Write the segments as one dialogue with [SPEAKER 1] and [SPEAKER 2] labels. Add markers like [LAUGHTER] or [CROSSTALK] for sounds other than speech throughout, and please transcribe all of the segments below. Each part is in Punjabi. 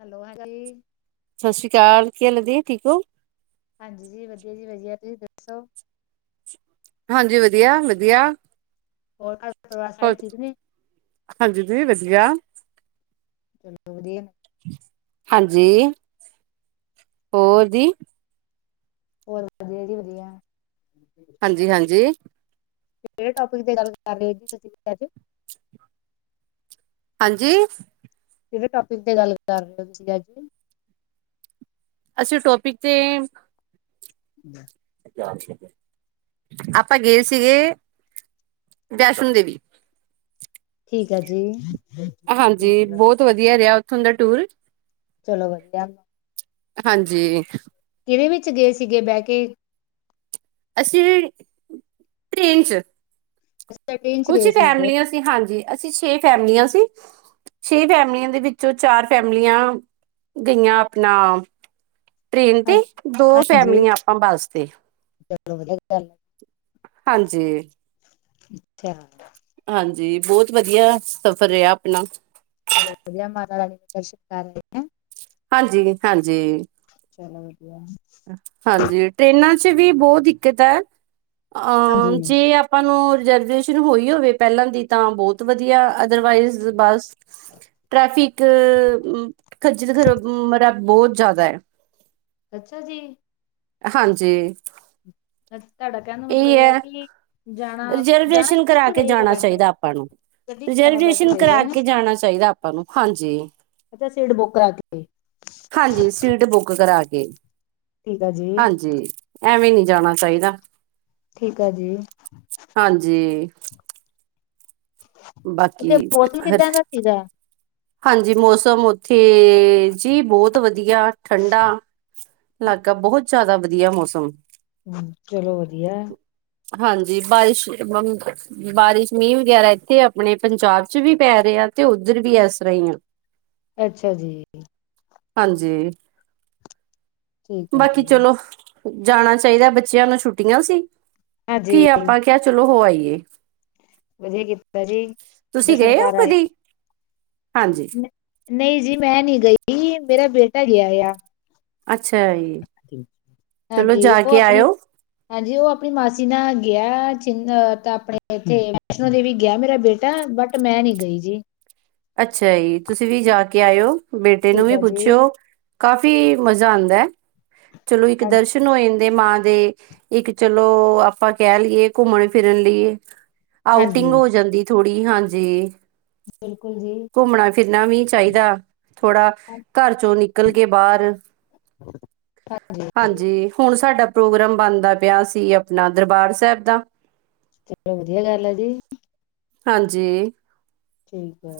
[SPEAKER 1] ਹੈਲੋ ਹਾਂਜੀ
[SPEAKER 2] ਸਾਸ ਸ੍ਰੀ ਅਕਾਲ ਕੀ ਹਾਲ ਏ ਦੀ ਠੀਕ ਓ?
[SPEAKER 1] ਹਾਂਜੀ ਜੀ ਵਧੀਆ ਜੀ ਵਧੀਆ ਤੁਸੀ ਦੱਸੋ
[SPEAKER 2] ਹਾਂਜੀ ਵਧੀਆ-ਵਧੀਆ।
[SPEAKER 1] ਹੋਰ ਕੱਰ-ਪਰਿਵਾਰ ਸਾਰੇ ਠੀਕ ਨੇ?
[SPEAKER 2] ਹਾਂਜੀ ਦੀ ਵਧੀਆ।
[SPEAKER 1] ਚਲੋ ਵਧੀਆ ਨੇ
[SPEAKER 2] ਹਾਂਜੀ ਹੋਰ ਦੀ?
[SPEAKER 1] ਹੋਰ ਵਧੀਆ ਜੀ ਵਧੀਆ।
[SPEAKER 2] ਹਾਂਜੀ-ਹਾਂਜੀ।
[SPEAKER 1] ਕੇੜੇ ਟੋਪਿਕ ਦੀ ਗੱਲ ਕਰ ਰੇ ਹੋ ਜੀ ਤੁਸੀਂ ਫਿਰ ਅੱਜ
[SPEAKER 2] [INAUDIBLE] ਹਾਂਜੀ
[SPEAKER 1] ਕੇੜੇ ਟੋਪਿਕ ਤੇ ਗੱਲ ਕਰ ਰੇ ਓ ਤੁਸੀ ਅੱਜ?
[SPEAKER 2] ਅਸੀ ਟੋਪਿਕ ਤੇ
[SPEAKER 1] [INAUDIBLE]
[SPEAKER 2] ਤੇਆਰ ਸੀਗੇ ਆਪਾਂ ਗਏ ਸੀਗੇ ਵੈਸਨੋ ਦੇਵੀ।
[SPEAKER 1] ਠੀਕ ਐ ਜੀ।
[SPEAKER 2] ਹਾਂਜੀ ਬੋਹਤ ਵਧੀਆ ਰੇਆ ਓਥੋਂ ਦਾ ਟੂਰ।
[SPEAKER 1] ਚਲੋ ਵਧੀਆ
[SPEAKER 2] ਹਾਂਜੀ
[SPEAKER 1] ਕਿਦੇ ਵਿੱਚ ਗਏ ਸੀਗੇ ਬੈ ਕੇ?
[SPEAKER 2] ਅਸੀਂ ਵੀ ਟ੍ਰੇਨ ਚ
[SPEAKER 1] ਅੱਛਾ ਟ੍ਰੇਨ ਚ
[SPEAKER 2] ਕੁਛ
[SPEAKER 1] ਗਏ
[SPEAKER 2] ਈ
[SPEAKER 1] ਸੀ ਬਹੁਤ
[SPEAKER 2] ਫੈਮਲੀਆਂ ਸੀ ਹਾਂਜੀ ਅਸੀਂ ਛੇ ਫੈਮਲੀਆਂ ਸੀ ਛੇ ਫੈਮਲੀਆਂ ਦੇ ਵਿੱਚੋਂ ਚਾਰ ਫੈਮਲੀਆਂ ਗਈਆਂ ਅਪਣਾ ਟ੍ਰੇਨ
[SPEAKER 1] ਹਾਂ
[SPEAKER 2] ਤੇ, ਦੋ
[SPEAKER 1] ਹਾਂਜੀ
[SPEAKER 2] ਫੈਮਲੀਆਂ ਆਪਾਂ ਬੱਸ ਤੇ।
[SPEAKER 1] ਚਲੋ ਵਧੀਆ ਗੱਲ
[SPEAKER 2] ਹਾਂਜੀ।
[SPEAKER 1] ਅੱਛਾ
[SPEAKER 2] ਹਾਂਜੀ ਬੋਹਤ ਵਧੀਆ ਸਫ਼ਰ ਰੇਆ ਅਪਣਾ।
[SPEAKER 1] ਚਲੋ ਵਧੀਆ ਮਾਤਾ ਰਾਣੀ ਦੇ ਦਰਸ਼ਨ ਕਰ ਲਿੱਤੇ।
[SPEAKER 2] ਹਾਂਜੀ-ਹਾਂਜੀ।
[SPEAKER 1] ਚਲੋ ਵਧੀਆ।
[SPEAKER 2] ਹਾਂਜੀ ਟ੍ਰੇਨਾਂ ਚ ਵੀ ਬੋਤ ਦਿੱਕਤ ਐ‌
[SPEAKER 1] ਹਾਂਜੀ
[SPEAKER 2] ਅਮ ਜੇ ਅ ਆਪਾਂ ਨੂੰ ਰਿਜਰਵੇਸ਼ਨ ਹੋਈ ਹੋਵੇ ਪੈਲਾਂ ਦੀ ਤਾਂ ਬੋਹਤ ਵਧੀਆ ਅਦਰਵਾਈਜ਼ ਬਸ ਟ੍ਰੈਫਿਕ ਖੱਜਲ ਖਰਬ ਮਰਾ ਬਹੁਤ ਜ਼ਿਆਦੈ।
[SPEAKER 1] ਅੱਛਾ ਜੀ।
[SPEAKER 2] ਹਾਂਜੀ।
[SPEAKER 1] ਤੁਹਾਡਾ ਕਹਿਣ ਦਾ ਮਤਲਬ
[SPEAKER 2] ਇਹ
[SPEAKER 1] ਹੈ
[SPEAKER 2] ਐ,
[SPEAKER 1] ਕਿ ਜਾਣਾ ਜਾਣਾ
[SPEAKER 2] ਰਿਜਰਵੇਸ਼ਨ
[SPEAKER 1] ਕਿਹਦੇ
[SPEAKER 2] ਕਰਾ
[SPEAKER 1] ਚ
[SPEAKER 2] ਕੇ
[SPEAKER 1] ਰਹੇਗਾ
[SPEAKER 2] ਜਾਣਾ
[SPEAKER 1] ਬੈਟਰ
[SPEAKER 2] ਚਾਹੀਦੈ ਆਪਾਂ ਨੂੰ।
[SPEAKER 1] ਗੱਡੀ ਚ ਜਾਣਾ ਬੈਟਰ
[SPEAKER 2] ਰਿਜ਼ਰਵੇਸ਼ਨ
[SPEAKER 1] ਰਹੇਗਾ
[SPEAKER 2] ਕਰਾ
[SPEAKER 1] ਹੈਂ
[SPEAKER 2] ਕੇ ਜਾਣਾ ਚਾਹੀਦੈ ਆਪਾਂ ਨੂੰ ਹਾਂਜੀ।
[SPEAKER 1] ਅੱਛਾ ਸੀਟ ਬੁੱਕ ਕਰਾ ਕੇ
[SPEAKER 2] ਹਾਂਜੀ ਸੀਟ ਬੁੱਕ ਕਰਾ ਕੇ।
[SPEAKER 1] ਠੀਕ ਆ ਜੀ
[SPEAKER 2] ਹਾਂਜੀ ਐਂਵੇ ਨੀ ਜਾਣਾ ਚਾਹੀਦਾ।
[SPEAKER 1] ਠੀਕ ਆ ਜੀ।
[SPEAKER 2] ਹਾਂਜੀ।
[SPEAKER 1] ਉੱਥੇ
[SPEAKER 2] ਬਾਕੀ
[SPEAKER 1] ਮੌਸਮ ਕਿੱਦਾ ਦਾ ਸੀਗਾ?
[SPEAKER 2] ਹਾਂਜੀ ਮੌਸਮ ਤੇ ਜੀ ਬੋਤ ਵਧੀਆ ਠੰਡਾ ਇਲਾਕਾ ਬਹੁਤ ਜ਼ਿਆਦਾ ਵਧੀਆ ਮੌਸਮ
[SPEAKER 1] ਚਲੋ ਵਧੀਐ।
[SPEAKER 2] ਹਾਂਜੀ ਬਾਰਿਸ਼ ਬਾਰਿਸ਼ ਮੀਹ ਵਗੈਰਾ ਇੱਥੇ ਆਪਣੇ ਪੰਜਾਬ ਚ ਵੀ ਪੈ ਰਿਐ ਤੇ ਉੱਧਰ ਵੀ ਇਸਰ੍ਹਾ ਈ
[SPEAKER 1] ਅੱਛਾ ਜੀ!
[SPEAKER 2] ਹਾਂਜੀ
[SPEAKER 1] ਠੀਕ ਆ
[SPEAKER 2] ਬਾਕੀ
[SPEAKER 1] ਜੀ
[SPEAKER 2] ਚਲੋ ਜਾਣਾ ਚਾਹੀਦੈ ਬੱਚਿਆ ਨੂੰ ਛੁੱਟੀਆ ਸੀ
[SPEAKER 1] ਹਾਂਜੀ
[SPEAKER 2] ਕਿ ਆਪਾਂ ਕਿਆ ਚਲੋ ਹੋ ਆਈਏ।
[SPEAKER 1] ਵਧੀਆ ਕੀਤਾ ਜੀ
[SPEAKER 2] ਤੁਸੀਂ
[SPEAKER 1] ਦਰਸ਼ਨ
[SPEAKER 2] ਗਏ ਹੋ
[SPEAKER 1] ਕਰ ਆਏ।
[SPEAKER 2] ਕਦੀ ਹਾਂਜੀ
[SPEAKER 1] ਨਈ ਜੀ ਮੈ ਨੀ ਗਈ, ਮੇਰਾ ਬੇਟਾ ਗਿਆ ਏ ਆ।
[SPEAKER 2] ਅੱਛਾ ਜੀ ਚਲੋ
[SPEAKER 1] ਹਾਂਜੀ
[SPEAKER 2] ਜਾ
[SPEAKER 1] ਉਹ
[SPEAKER 2] ਕੇ
[SPEAKER 1] ਆਪਣੇ
[SPEAKER 2] ਆਇਓ
[SPEAKER 1] ਹਾਂਜੀ ਉਹ ਆਪਣੀ ਮਾਸੀ ਨਾਲ ਗਿਆ ਚਿੰਨ ਤਾ ਆਪਣੇ ਇੱਥੇ ਵੈਸ਼ਨੋ ਦੇਵੀ ਗਿਆ ਮੇਰਾ ਬੇਟਾ ਬਟ ਮੈ ਨੀ ਗਈ ਜੀ।
[SPEAKER 2] ਅੱਛਾ ਜੀ ਤੁਸੀ ਵੀ ਜਾ ਕੇ ਆਇਓ, ਬੇਟੇ ਨੂੰ
[SPEAKER 1] ਠੀਕ
[SPEAKER 2] ਵੀ
[SPEAKER 1] ਆ ਜੀ
[SPEAKER 2] ਪੁੱਛਿਓ ਕਾਫੀ ਮਜ਼ਾ ਆਂਦੈ, ਚਲੋ ਇੱਕ
[SPEAKER 1] ਹਾਂਜੀ
[SPEAKER 2] ਦਰਸ਼ਨ ਹੋ ਜਂਦੇ ਮਾਂ ਦੇ ਇੱਕ ਚਲੋ ਆਪਾਂ ਕਹਿ ਲਈਏ ਘੁੰਮਣ ਫਿਰਨ ਲਈ ਆਊਟਿੰਗ
[SPEAKER 1] ਹਾਂਜੀ।
[SPEAKER 2] ਹੋ ਜਾਂਦੀ ਥੋੜ੍ਹੀ ਹਾਂਜੀ।
[SPEAKER 1] ਬਿਲਕੁਲ ਜੀ।
[SPEAKER 2] ਘੁੰਮਣਾ ਫਿਰਨਾ ਵੀ ਚਾਹੀਦਾ, ਥੋੜਾ ਘਰ ਚੋ ਨਿਕਲ ਕੇ ਬਾਰ
[SPEAKER 1] ਚਲੋ
[SPEAKER 2] ਹਾਂਜੀ ਹੁਣ ਸਾਡਾ ਪ੍ਰੋਗਰਾਮ ਬਣਦਾ ਪਿਆ ਸੀ ਆਪਣਾ ਦਰਬਾਰ ਸੈਬ ਦਾ
[SPEAKER 1] ਚਲੋ ਵਧੀਆ ਗੱਲ ਐ ਜੀ
[SPEAKER 2] ਹਾਂਜੀ।
[SPEAKER 1] ਠੀਕ ਐ।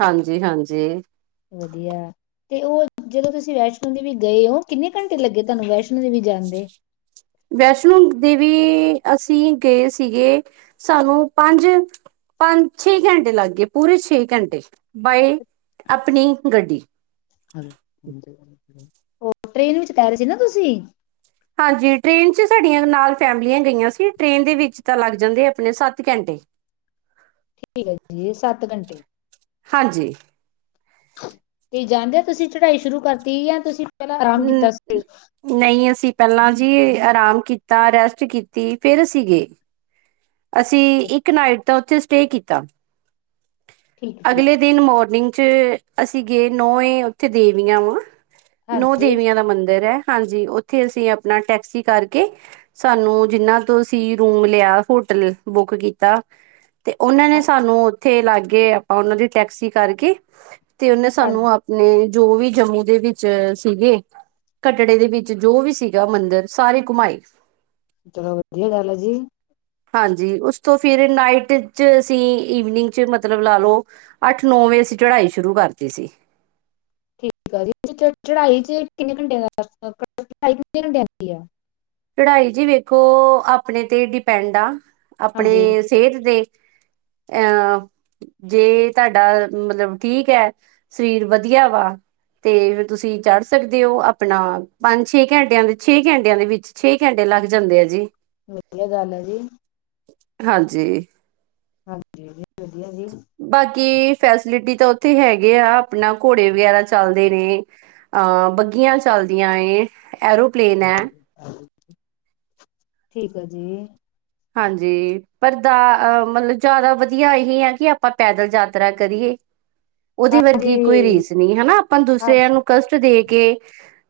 [SPEAKER 2] ਹਾਂਜੀ ਹਾਂਜੀ।
[SPEAKER 1] ਵਧੀਆ। ਤੇ ਉਹ ਜਦੋ ਤੁਸੀ ਵੈਸ਼ਨੋ ਦੇਵੀ ਗਏ ਓ, ਕਿੰਨੇ ਘੰਟੇ ਲੱਗੇ ਤੁਹਾਨੂੰ ਵੈਸ਼ਨੋ ਦੇਵੀ ਜਾਣ ਦੇ।
[SPEAKER 2] ਵੈਸ਼ਨੋ ਦੇਵੀ ਅਸੀ ਗਏ ਸੀਗੇ ਸਾਨੂੰ ਪੰਜ ਪੰਜ, ਛੇ ਘੰਟੇ ਲੱਗ ਗਏ ਪੂਰੇ ਛੇ ਘੰਟੇ ਬਾਏ ਆਪਣੀ ਗੱਡੀ
[SPEAKER 1] ਉਹ ਟ੍ਰੇਨ ਵਿੱਚ ਕਹਿ ਰੇ ਸੀ ਨਾ ਤੁਸੀ
[SPEAKER 2] ਹਾਂਜੀ ਟ੍ਰੇਨ ਚ ਸਾਡੀਆਂ ਨਾਲ ਫੈਮਲੀਆਂ ਗਈਆਂ ਸੀ। ਟ੍ਰੇਨ ਦੇ ਵਿੱਚ ਤਾ ਲੱਗ ਜਾਂਦੇ ਆਪਣੇ ਸੱਤ ਘੰਟੇ।
[SPEAKER 1] ਠੀਕ ਆ ਜੀ ਸੱਤ ਘੰਟੇ
[SPEAKER 2] ਹਾਂਜੀ।
[SPEAKER 1] ਤੇ ਜਾਦਿਆ ਤੁਸੀਂ ਚੜਾਈ ਸ਼ੁਰੂ ਕਰਤੀ ਜਾ ਤੁਸੀ ਪੈਲਾ ਆਰਾਮ ਕੀਤਾ ਸੀ।
[SPEAKER 2] ਨਈ ਅਸੀ ਪੈਲਾ ਜੀ ਆਰਾਮ ਕੀਤਾ, ਰੈਸਟ ਕੀਤੀ ਫੇਰ ਅਸੀ ਗਏ। ਅਸੀ ਇੱਕ ਨਾਈਟ ਦਾ ਉੱਥੇ ਸਟੇ ਕੀਤਾ
[SPEAKER 1] ਠੀਕ-ਠੀਕ,
[SPEAKER 2] ਅਗਲੇ ਦਿਨ ਮੋਰਨਿੰਗ ਚ ਅਸੀ ਗਏ ਨੌ ਈ ਉੱਥੇ ਦੇਵੀਆ ਆ। ਨੌ
[SPEAKER 1] ਹਾਂਜੀ,
[SPEAKER 2] ਦੇਵੀਆ ਦਾ ਮੰਦਰ ਆ ਹਾਜੀ ਉੱਥੇ ਅਸੀ ਆਪਣਾ ਟੈਕਸੀ ਕਰਕੇ ਸਾਨੂੰ ਜਿੰਨਾ ਤੋ ਅਸੀ ਰੂਮ ਲਿਆ ਹੁ ਟਲ ਨੇ ਬੁੱਕ ਕੀਤਾ ਤੇ ਉਨਾ ਨੇ ਸਾਨੂੰ ਇੱਥੇ ਲਾਗੇ ਆਪਾ ਉਨਾ ਦੀ ਟੈਕਸੀ ਕਰਕੇ ਤੇ ਉਨੇ
[SPEAKER 1] ਹਾਂਜੀ,
[SPEAKER 2] ਸਾਨੂੰ ਆਪ ਨੇ ਜੋ ਵੀ ਜੰਮੂ ਦੇ ਵਿੱਚ ਸੀਗੇ ਕੱਟੜੇ ਦੇ ਵਿੱਚ ਜੋ ਵੀ ਸੀਗਾ ਮੰਦਿਰ ਸਾਰੀ ਘੁਮਾਈ।
[SPEAKER 1] ਚਲੋ ਵਧੀਆ ਗੱਲ ਆ ਜੀ।
[SPEAKER 2] ਹਾਜੀ ਉਸ ਤੋ ਫਿਰ ਨਾਈਟ ਚ ਅਸੀ ਈਵਨਿੰਗ ਚ ਮਤਲਬ ਲਾ ਲੋ ਅੱਠ ਨੌ ਵਜੇ ਅਸੀਂ ਚੜ੍ਹਾਈ ਸ਼ੁਰੂ ਕਰਤੀ ਸੀ।
[SPEAKER 1] ਠੀਕ ਆ ਚੜਾਈ ਚ ਕਿੰਨੇ ਘੰਟਿਆਂ ਦਾ ਰਸਤਾ ਚੜਾਈ ਕਿੰਨੇ ਘੰਟਿਆਂ ਦੀ ਐ।
[SPEAKER 2] ਚੜਾਈ ਜੀ ਵੇਖੋ ਆਪਣੇ ਤੇ ਡਿਪੈਂਡ ਆ ਆਪਣੇ
[SPEAKER 1] ਹਾਂਜੀ,
[SPEAKER 2] ਸੇਹਤ ਤੇ। [UNINTELLIGIBLE] ਜੇ ਤੁਹਾਡਾ ਮਤਲਬ ਠੀਕ ਐ ਸਰੀਰ ਵਧੀਆ ਵਾ। ਤੇ ਫੇਰ ਤੁਸੀਂ ਚੜ੍ਹ ਸਕਦੇ ਹੋ ਆਪਣਾ ਪੰਜ ਛੇ ਘੰਟਿਆਂ ਦੇ ਛੇ ਘੰਟਿਆਂ ਦੇ ਵਿੱਚ। ਛੇ ਘੰਟੇ ਲੱਗ ਜਾਂਦੇ ਆ ਜੀ।
[SPEAKER 1] ਵਧੀਆ ਗੱਲ ਐ ਜੀ।
[SPEAKER 2] ਹਾਂਜੀ।
[SPEAKER 1] ਹਾਂਜੀ ਵਧੀਆ ਜੀ।
[SPEAKER 2] ਬਾਕੀ ਫੈਸਲਿਟੀ ਤਾਂ ਉੱਥੇ ਹੈਗੇ ਆ ਆਪਣਾ ਘੋੜੇ ਵਗੈਰਾ ਚੱਲਦੇ ਨੇ ਅਹ ਬੱਗੀਆਂ ਚੱਲਦੀਆਂ ਏ ਐਰੋ
[SPEAKER 1] ਠੀਕ ਐ ਜੀ।
[SPEAKER 2] ਹਾਂਜੀ ਪਰ ਦਾ ਮਤਲਬ ਜਾਦਾ ਵਧੀਆ ਇਹੀ ਆ ਕਿ ਆਪਾਂ ਪੈਦਲ ਯਾਤਰਾ ਕਰੀਏ।
[SPEAKER 1] [INAUDIBLE]
[SPEAKER 2] ਓਦੇ ਵਰਗੀ ਕੋਈ
[SPEAKER 1] ਹਾਂਜੀ
[SPEAKER 2] ਰੀਸ ਨੀ ਹਨਾ ਆਪਾਂ
[SPEAKER 1] ਹਾਂ
[SPEAKER 2] ਦੂਸਰਿਆਂ ਨੂੰ ਕਸ਼ਟ ਦੇ ਕੇ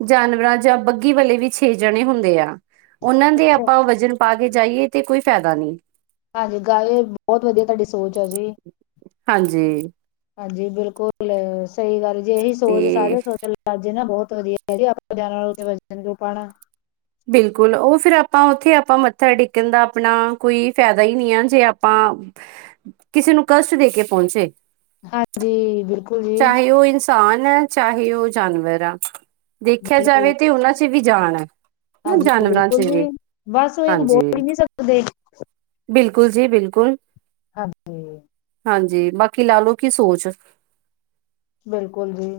[SPEAKER 2] ਜਾਨਵਰਾਂ ਜਾਂ ਬੱਗੀ ਵਾਲੇ ਵੀ ਛੇ ਜਣੇ ਹੁੰਦੇ ਆ। ਉਨਾਂ ਦੇ
[SPEAKER 1] ਅੱਛਾ।
[SPEAKER 2] ਆਪਾਂ ਵਜ਼ਨ ਪਾ ਕੇ ਜਾਈਏ ਤੇ ਕੋਈ ਫੈਦਾ ਨੀ।
[SPEAKER 1] ਹਾਂਜੀ ਗਾਲ ਬੋਤ ਵਧੀਆ ਤੁਹਾਡੀ ਸੋਚ ਆ ਜੀ।
[SPEAKER 2] ਹਾਂਜੀ।
[SPEAKER 1] ਹਾਂਜੀ ਬਿਲਕੁਲ ਸਈ ਗੱਲ ਜੇ ਏਹੀ ਸੋਚ
[SPEAKER 2] ਤੇ
[SPEAKER 1] ਸਾਰੇ ਸੋਚਣ ਲਗ ਜੇ ਨਾ ਬੋਤ ਵਧੀਆ [INAUDIBLE] ਆਪਾਂ ਜਾਨਵਰ ਉੱਤੇ ਵਜਣ ਕਿਉ ਪਾਣਾ।
[SPEAKER 2] ਬਿਲਕੁਲ ਉਹ ਫਿਰ ਆਪਾਂ ਉੱਥੇ ਆਪਾਂ ਮੱਥਾ ਟੇਕਣ ਦਾ ਆਪਣਾ ਕੋਈ ਫੈਦਾ ਹੀ ਨੀ ਐ ਜੇ ਆਪਾਂ ਕਿਸੀ ਨੂੰ ਕਸ਼ਟ ਦੇ ਕੇ ਪੋਚੇ।
[SPEAKER 1] ਹਾਂਜੀ ਬਿਲਕੁਲ ਜੀ।
[SPEAKER 2] ਸਾਨ ਐ ਚਾਹੇ ਉਹ ਜਾਨਵਰ ਆ ਦੇਖਿਆ ਜਾਵੇ
[SPEAKER 1] ਬਿਲਕੁਲ
[SPEAKER 2] ਤਾਂ ਉਨਾਂ ਚ ਵੀ ਜਾਨ ਐ।
[SPEAKER 1] ਹਾਂਜੀ ਬਿਲਕੁਲ ਜੀ ਬਸ ਉਹੀ ਬੋਲ
[SPEAKER 2] ਹਾਂਜੀ
[SPEAKER 1] ਹੀ ਨੀ ਸਕਦੇ।
[SPEAKER 2] ਬਿਲਕੁਲ ਜੀ ਬਿਲਕੁਲ।
[SPEAKER 1] ਹਾਂਜੀ।
[SPEAKER 2] ਹਾਂਜੀ ਬਾਕੀ ਲਾ ਲੋ ਕੀ ਸੋਚ।
[SPEAKER 1] ਬਿਲਕੁਲ ਜੀ।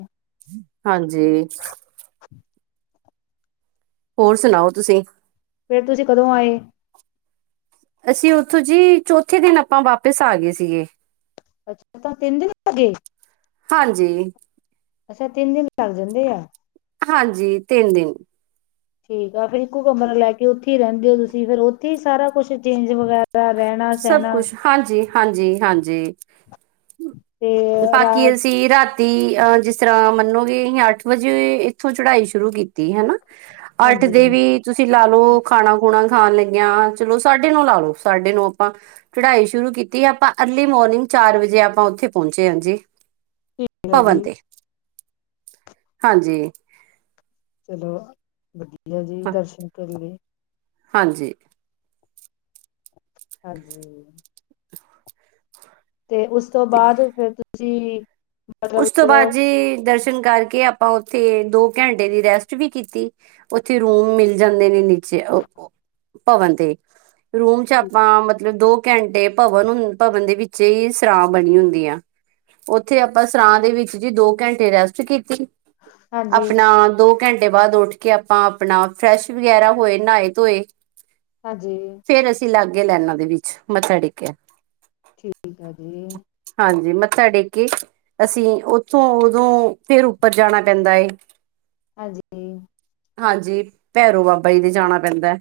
[SPEAKER 2] ਹਾਂਜੀ।
[SPEAKER 1] [INAUDIBLE]
[SPEAKER 2] ਹੋਰ ਸੁਨਾਓ ਤੁਸੀਂ।
[SPEAKER 1] ਫੇਰ ਤੁਸੀਂ ਕਦੋਂ ਆਏ?
[SPEAKER 2] ਅਸੀਂ ਓਥੋਂ ਜੀ ਚੌਥੇ ਦਿਨ ਆਪਾਂ ਵਾਪਿਸ ਆ ਗੇ ਸੀਗੇ।
[SPEAKER 1] ਅੱਛਾ, ਤਾਂ ਤਿੰਨ ਦਿਨ ਲੱਗੇ।
[SPEAKER 2] ਹਾਂਜੀ।
[SPEAKER 1] ਅੱਛਾ, ਤਿੰਨ ਦਿਨ ਲੱਗ ਜਾਂਦੇ ਆ।
[SPEAKER 2] ਹਾਂਜੀ ਤਿੰਨ ਦਿਨ।
[SPEAKER 1] ਠੀਕ ਆ ਫੇਰ ਇੱਕੋ ਕਮਰਾ ਲੈ ਕੇ ਓਥੇ ਈ ਰੈਂਦੇ ਓ ਤੁਸੀਂ ਫੇਰ ਓਥੇ ਈ ਸਾਰਾ ਕੁਛ ਚੇਂਜ ਵਗੈਰਾ ਰੈਣਾ
[SPEAKER 2] ਸਭ ਕੁਛ, ਹਾਂਜੀ, ਹਾਂਜੀ, ਹਾਂਜੀ।
[SPEAKER 1] ਤੇ
[SPEAKER 2] ਬਾਕੀ
[SPEAKER 1] ਰਾਤ
[SPEAKER 2] ਅਸੀਂ ਰਾਤ ਤੀ ਅਹ ਜਿਸ ਤਰ੍ਹਾਂ ਮੰਨੋਗੇ ਨੀ ਅੱਠ ਵਜੇ ਇਥੋਂ ਚੜਾਈ ਸ਼ੁਰੂ ਕੀਤੀ ਤੀ ਹਨਾ ਅੱਠ
[SPEAKER 1] ਹਾਂਜੀ
[SPEAKER 2] ਦੇ ਵੀ ਤੁਸੀਂ ਲਾ ਲੋ ਖਾਣਾ ਖੁਣਾ ਖਾਣ ਲੱਗੇਆਂਚਲੋ ਸਾਡੇ ਨੋ ਲਾ ਲੋ ਸਾਡੇ ਨੋ ਆਪਾਂ ਚੜਾਈ ਸ਼ੁਰੂ ਕੀਤੀ ਆਪਾਂ ਅਰਲੀ ਮੋਰਨਿੰਗ ਚਾਰ ਵਜੇ ਆਪਾਂ ਓਥੇ ਪੌਂਚੇ ਆ ਜੀ।
[SPEAKER 1] ਠੀਕ ਹੈ
[SPEAKER 2] ਭਵਨ
[SPEAKER 1] ਜੀ
[SPEAKER 2] ਤੇ, ਹਾਂਜੀ।
[SPEAKER 1] ਚਲੋ ਵਧੀਆ ਜੀ,
[SPEAKER 2] ਹਾਂ
[SPEAKER 1] ਦਰਸ਼ਨ ਕਰ ਲੇ।
[SPEAKER 2] ਹਾਂਜੀ।
[SPEAKER 1] ਹਾਂਜੀ। ਤੇ ਉਸ ਤੋਂ
[SPEAKER 2] ਤੇ
[SPEAKER 1] ਬਾਦ ਫੇਰ ਤੁਸੀਂ ਮਤਲਬ
[SPEAKER 2] ਉਸ ਤੋਂ
[SPEAKER 1] ਜਦੋਂ
[SPEAKER 2] ਬਾਦ ਜੀ ਦਰਸ਼ ਨ ਕਰਕੇ ਆਪਾਂ ਓਥੇ ਦੋ ਘੈਂਟੇ ਦੀ ਰੈਸਟ ਵੀ ਕੀਤੀ ਓਥੇ ਰੂਮ ਮਿਲ ਜਾਂਦੇ ਨੇ। 'ਚ ਓ ਭਵਨ ਤੇ ਰੂਮ 'ਚ ਆਪਾਂ ਮਤਲਬ ਦੋ ਘੈਂਟੇ ਭਵਨ ਉਨ ਭਵਨ ਦੇ ਵਿੱਚੇ ਈ ਸਰਾਂ ਬਣੀ ਹੁੰਦੀ ਆ ਓਥੇ ਬਸ ਸਰਾਂ ਦੇ ਵਿੱਚ ਜੀ ਦੋ ਘੈਂਟੇ ਰੈਸਟ ਕੀਤੀ
[SPEAKER 1] ਹਾਂਜੀ
[SPEAKER 2] ਆਪਣਾ ਦੋ ਘੰਟੇ ਬਾਦ ਉੱਠ ਕੇ ਆਪਾਂ ਆਪਣਾ ਫਰੈਸ਼ ਵਗੈਰਾ ਹੋਏ ਨਹਾਏ ਧੋਏ।
[SPEAKER 1] ਹਾਂਜੀ।
[SPEAKER 2] ਫੇਰ ਅਸੀਂ ਲਾਗੇ ਲੈਨਾ ਦੇ ਵਿੱਚ ਮੱਥਾ ਟੇਕੇਆ।
[SPEAKER 1] ਠੀਕ ਆ ਜੀ।
[SPEAKER 2] ਹਾਂਜੀ ਮੱਥਾ ਟੇਕ ਕੇ ਅਸੀਂ ਓਥੋਂ ਓਦੋਂ ਫੇਰ ਉੱਪਰ ਜਾਣਾ ਪੈਂਦਾ ਏ।
[SPEAKER 1] ਹਾਂਜੀ।
[SPEAKER 2] ਹਾਂਜੀ ਭੈਰੋ ਬਾਬਾ ਜੀ ਦੇ ਜਾਣਾ ਪੈਂਦਾ ਐ।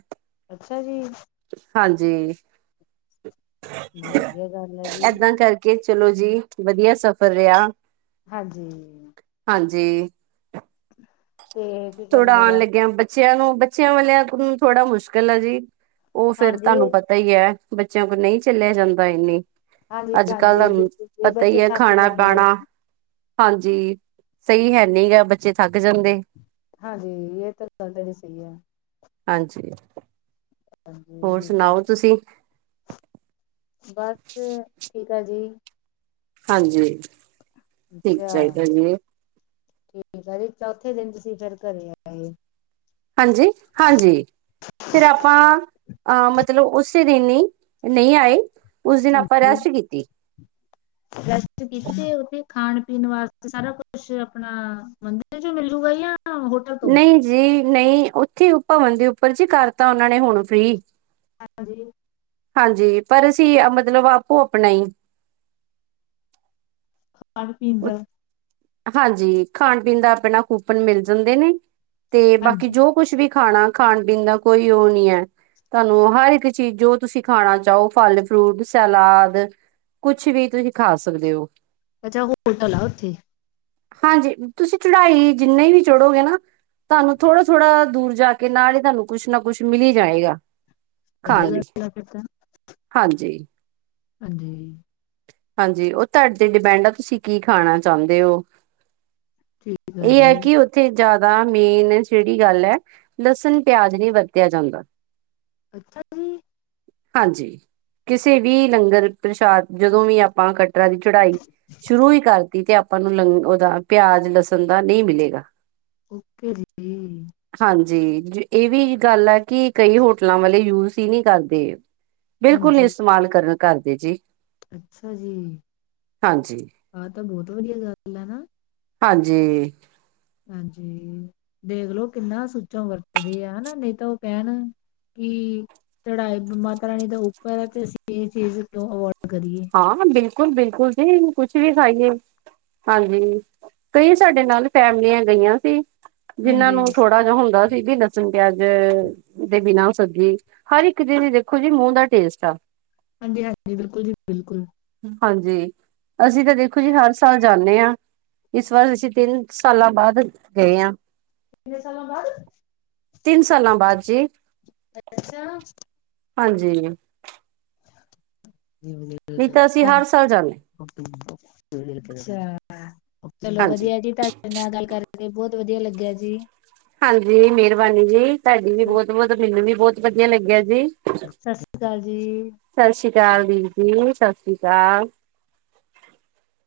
[SPEAKER 1] ਅੱਛਾ ਜੀ।
[SPEAKER 2] ਹਾਂਜੀ।
[SPEAKER 1] ਹੂੰ, ਵਦੀਆ ਗੱਲ ਐ ਜੀ।
[SPEAKER 2] ਕੇ ਚਲੋ ਜੀ, ਵਦੀਆ ਸਫ਼ਰ ਰਯਾ।
[SPEAKER 1] ਹਾਂਜੀ।
[SPEAKER 2] ਹਾਂਜੀ।
[SPEAKER 1] ਤੇ ਕੀ
[SPEAKER 2] ਥੋੜਾ
[SPEAKER 1] ਕਹਿੰਦੇ
[SPEAKER 2] ਆਣ
[SPEAKER 1] ਆ
[SPEAKER 2] ਲੱਗੇਆ ਬੱਚੇਆਂ ਨੂੰ, ਬੱਚੇਆਂ ਵਾਲਿਆਂ ਨੂੰ ਥੋੜਾ ਮੁਸ਼ਕਿਲ ਆ ਜੀ। ਓ ਫੇਰ
[SPEAKER 1] ਹਾਂਜੀ
[SPEAKER 2] ਤਾਂਨੂੰ ਪਤਾ ਈ ਐ ਬੱਚੇਆਂ ਕੋਲ ਨਈ ਚੱਲੇਆ ਜਾਂਦਾ ਇਨੀ
[SPEAKER 1] ਹਾਂਜੀ
[SPEAKER 2] ਅੱਜ ਕੱਲ ਦਾ
[SPEAKER 1] ਹਾਂਜੀ ਬਿਲਕੁਲ ਜੀ
[SPEAKER 2] ਪਤਾ ਈ
[SPEAKER 1] ਬੱਚੇ
[SPEAKER 2] ਐ
[SPEAKER 1] ਥੱਕ
[SPEAKER 2] ਖਾਣ
[SPEAKER 1] ਜਾਂਦੇ ਆ
[SPEAKER 2] ਪਾਣਾ ਹਾਂਜੀ, ਸਈ ਹੈ ਨੀਗਾ ਬੱਚੇ ਥੱਕ ਜਾਂਦੇ।
[SPEAKER 1] ਹਾਂਜੀ, ਏ ਤਾਂ ਗੱਲ ਤੁਆਡੀ ਸਈ ਐ।
[SPEAKER 2] ਹਾਂਜੀ
[SPEAKER 1] ਹਾਂਜੀ
[SPEAKER 2] ਹੋਰ ਸੁਣਾਓ
[SPEAKER 1] ਬਿਲਕੁਲ
[SPEAKER 2] ਤੁਸੀਂ
[SPEAKER 1] ਬਸ ਠੀਕ ਆ ਜੀ
[SPEAKER 2] ਹਾਂਜੀ ਠੀਕ
[SPEAKER 1] ਅੱਛਾ
[SPEAKER 2] ਚਾਹੀਦਾ ਜੀ
[SPEAKER 1] ਠੀਕ ਆ ਜੀ ਚੌਥੇ ਦਿਨ ਤੁਸੀਂ ਫਿਰ ਘਰੇ ਆਏ।
[SPEAKER 2] ਹਾਂਜੀ ਹਾਂਜੀ ਫਿਰ ਆਪਾਂ ਅ ਮਤਲਬ ਉਸੇ ਦਿਨ ਈ ਨਈ ਆਏ। ਉਸ ਦਿਨ ਆਪਾਂ
[SPEAKER 1] ਹਾਂਜੀ
[SPEAKER 2] ਰੈਸਟ ਕੀਤੀ।
[SPEAKER 1] ਰੈਸਟ ਕੀਤੀ ਤੇ ਉੱਥੇ ਖਾਣ ਪੀਣ ਵਾਸਤੇ ਸਾਰਾ ਕੁਛ ਆਪਣਾ ਮੰ ਦਰ ਜੋ ਮਿਲੂਗਾ ਜਾਂ ਹੋ
[SPEAKER 2] ਨਈ ਜੀ ਨਈ ਉੱਥੇ ਭਵਨ ਦੇ ਉੱਪਰ ਚ ਈ ਕਰਤਾ ਓਨਾਂ ਨੇ ਹੁਣ ਫ੍ਰੀ
[SPEAKER 1] ਹਾਂਜੀ
[SPEAKER 2] ਹਾਂਜੀ ਪਰ ਅਸੀਂ ਮਤਲਬ ਆਪੋ ਆਪਣਾ ਈ
[SPEAKER 1] ਖਾਣ ਪੀਣ ਦਾ
[SPEAKER 2] ਹਾਂਜੀ ਖਾਣ ਪੀਣ ਦਾ ਆਪਣਾ ਕੂਪਨ ਮਿਲ ਜਾਂਦੇ ਨੇ ਤੇ ਬਾਕੀ
[SPEAKER 1] ਹਾਂਜੀ
[SPEAKER 2] ਜੋ ਕੁਛ ਵੀ ਖਾਣਾ, ਖਾਣ ਪੀਣ ਦਾ ਕੋਈ ਓ ਨੀ ਐ। ਤੁਆਨੂੰ ਹਰ ਇੱਕ ਚੀਜ਼ ਜੋ ਤੁਸੀਂ ਖਾਣਾ ਚਾਓ ਫਲ, ਫਰੂਟ, ਸਲਾਦ ਕੁਛ ਵੀ ਤੁਸੀਂ ਖਾ ਸਕਦੇ ਓ।
[SPEAKER 1] ਅੱਛਾ ਹੋਟਲ ਆ ਉੱਥੇ
[SPEAKER 2] ਹਾਂਜੀ ਤੁਸੀਂ ਚੜਾਈ ਜਿੰਨੇ ਵੀ ਚੜੋਗੇ ਨਾ। ਤੁਆਨੂੰ ਥੋੜਾ-ਥੋੜ੍ਹਾ ਦੂਰ ਜਾ ਕੇ ਨਾਲ ਈ ਤੁਆਨੂੰ ਕੁਛ ਨਾ ਕੁਛ ਮਿਲ ਈ ਜਾਏਗਾ।
[SPEAKER 1] ਵਧੀਆ
[SPEAKER 2] ਖਾਣ ਲਈ
[SPEAKER 1] ਗੱਲ ਆ ਫਿਰ ਤਾਂ
[SPEAKER 2] ਹਾਂਜੀ।
[SPEAKER 1] ਹਾਂਜੀ
[SPEAKER 2] ਹਾਂਜੀ ਓ ਤਾਡੇ ਤੇ ਡਿਪੈਡ ਆ ਤੁਸੀਂ ਕੀ ਖਾਣਾ ਚਾਂਦੇ ਓ।
[SPEAKER 1] ਠੀਕ
[SPEAKER 2] ਏ ਆ
[SPEAKER 1] ਜੀ
[SPEAKER 2] ਕੀ ਓ ਥੇ ਜ਼ਾਦਾ ਮੇਨ ਜੇੜੀ ਗੱਲ ਆ ਲਸਣ ਪਿਆਜ ਨੀ ਵਰਤਿਆ ਜਾਂਦਾ।
[SPEAKER 1] ਅੱਛਾ ਜੀ।
[SPEAKER 2] ਹਾਂਜੀ, ਕਿਸੇ ਵੀ ਲੰਗਰ ਪ੍ਰਸ਼ਾਦ ਜਦੋ ਵੀ ਆਪਾਂ ਕੱ ਟਰਾ ਦੀ ਚੜਾਈ ਸ਼ੁਰੂ ਈ ਕਰਤੀ ਤੇ ਆਪਾਂ ਨੂੰ ਲੰਗ ਓਦਾ ਪਿਆਜ ਲਸਣ ਦਾ ਨਈ ਮਿਲੇਗਾ।
[SPEAKER 1] ਓਕੇ ਜੀ ਹੂੰ
[SPEAKER 2] ਹਾਂਜੀ, ਏਵੀ ਗੱਲ ਆ ਕਿ ਕਈ ਹੋਟਲਾਂ ਵਾਲੇ ਯੂਜ ਹੀ ਨੀ ਕਰਦੇ। ਬਿਲਕੁਲ ਨੀ
[SPEAKER 1] ਹਾਂਜੀ
[SPEAKER 2] ਇਸਤੇਮਾਲ ਕਰਨ ਕਰਦੇ ਜੀ।
[SPEAKER 1] ਅੱਛਾ ਜੀ
[SPEAKER 2] ਹਾਂਜੀ।
[SPEAKER 1] ਆ ਤਾਂ ਬੋਤ ਵਧੀਆ ਗੱਲ ਆ ਨਾ।
[SPEAKER 2] ਹਾਂਜੀ
[SPEAKER 1] ਹਾਂਜੀ ਦੇਖਲੋ ਕਿੰਨਾ ਸੂਚਮ ਵਰਤਦੇ ਆ ਹਨਾ ਨਈ ਤਾਂ ਓ ਕੈਨ ਕੀ ਚੜਾਈ ਮਾਤਾ ਰਾਣੀ ਦਾ ਉੱਪਰ ਐ ਤੇ ਅਸੀਂ ਏ ਚੀਜ਼ ਕਿਉਂ ਅਵੋਇਡ ਕਰੀਏ।
[SPEAKER 2] ਹਾਂ ਬਿਲਕੁਲ ਬਿਲਕੁਲ ਜੀ ਕੁਛ ਵੀ ਖਾਈਏ। ਹਾਂਜੀ ਕਈ ਸਾਡੇ ਨਾਲ ਫੈਮਲੀਆਂ ਗਈਆ ਸੀ ਜਿਨਾਂ
[SPEAKER 1] ਹਾਂਜੀ
[SPEAKER 2] ਨੂੰ ਥੋੜਾ ਜੇਆ ਹੁੰਦਾ ਸੀ ਗੀ ਲਸਣ ਪਿਆਜ ਦੇ ਬਿਨਾ ਓ ਸਬਜੀ ਹਰ ਇੱਕ ਜੀ ਦੀ ਦੇਖੋ ਜੀ ਮੂੰਹ ਦਾ ਟੇਸਟ ਆ।
[SPEAKER 1] ਹਾਂਜੀ ਹਾਂਜੀ ਬਿਲਕੁਲ ਜੀ ਬਿਲਕੁਲ।
[SPEAKER 2] ਹਾਂਜੀ ਅਸੀਂ ਤਾਂ ਦੇਖੋ ਜੀ ਹਰ ਸਾਲ ਜਾਂਨੇ ਆ। ਇਸ ਵਾਰ ਅਸੀਂ ਤਿੰਨ ਸਾਲਾਂ ਬਾਅਦ ਗਏ ਆ।
[SPEAKER 1] ਛੇ ਸਾਲਾਂ ਬਾਅਦ।
[SPEAKER 2] ਤਿੰਨ ਸਾਲਾਂ ਬਾਅਦ ਜੀ।
[SPEAKER 1] ਅੱਛਾ।
[SPEAKER 2] ਹਾਂਜੀ।
[SPEAKER 1] [INAUDIBLE]
[SPEAKER 2] ਨਹੀਂ ਤਾਂ ਅਸੀਂ ਹਰ ਸਾਲ ਜਾਣ
[SPEAKER 1] ਅੱਛਾ ਚਲੋ
[SPEAKER 2] ਹਾਂਜੀ
[SPEAKER 1] ਵਧੀਆ ਜੀ ਤੁਹਾਡੇ ਨਾਲ ਗੱਲ ਕਰਕੇ ਬਹੁਤ ਵਧੀਆ ਲੱਗਿਆ ਜੀ।
[SPEAKER 2] ਹਾਂਜੀ, ਮਿਹਰਬਾਨੀ ਜੀ ਤੁਹਾਡੀ ਵੀ
[SPEAKER 1] ਸਤਿ
[SPEAKER 2] ਬਹੁਤ ਬਹੁਤ ਮੈਨੂੰ ਵੀ ਬਹੁਤ ਵਧੀਆ ਲੱਗਿਆ ਜੀ।
[SPEAKER 1] ਸਸਰੀਕਾਲ ਜੀ।
[SPEAKER 2] ਸਸਰੀਕਾਲ ਦੀਪ ਜੀ ਸਸਰੀਕਾਲ।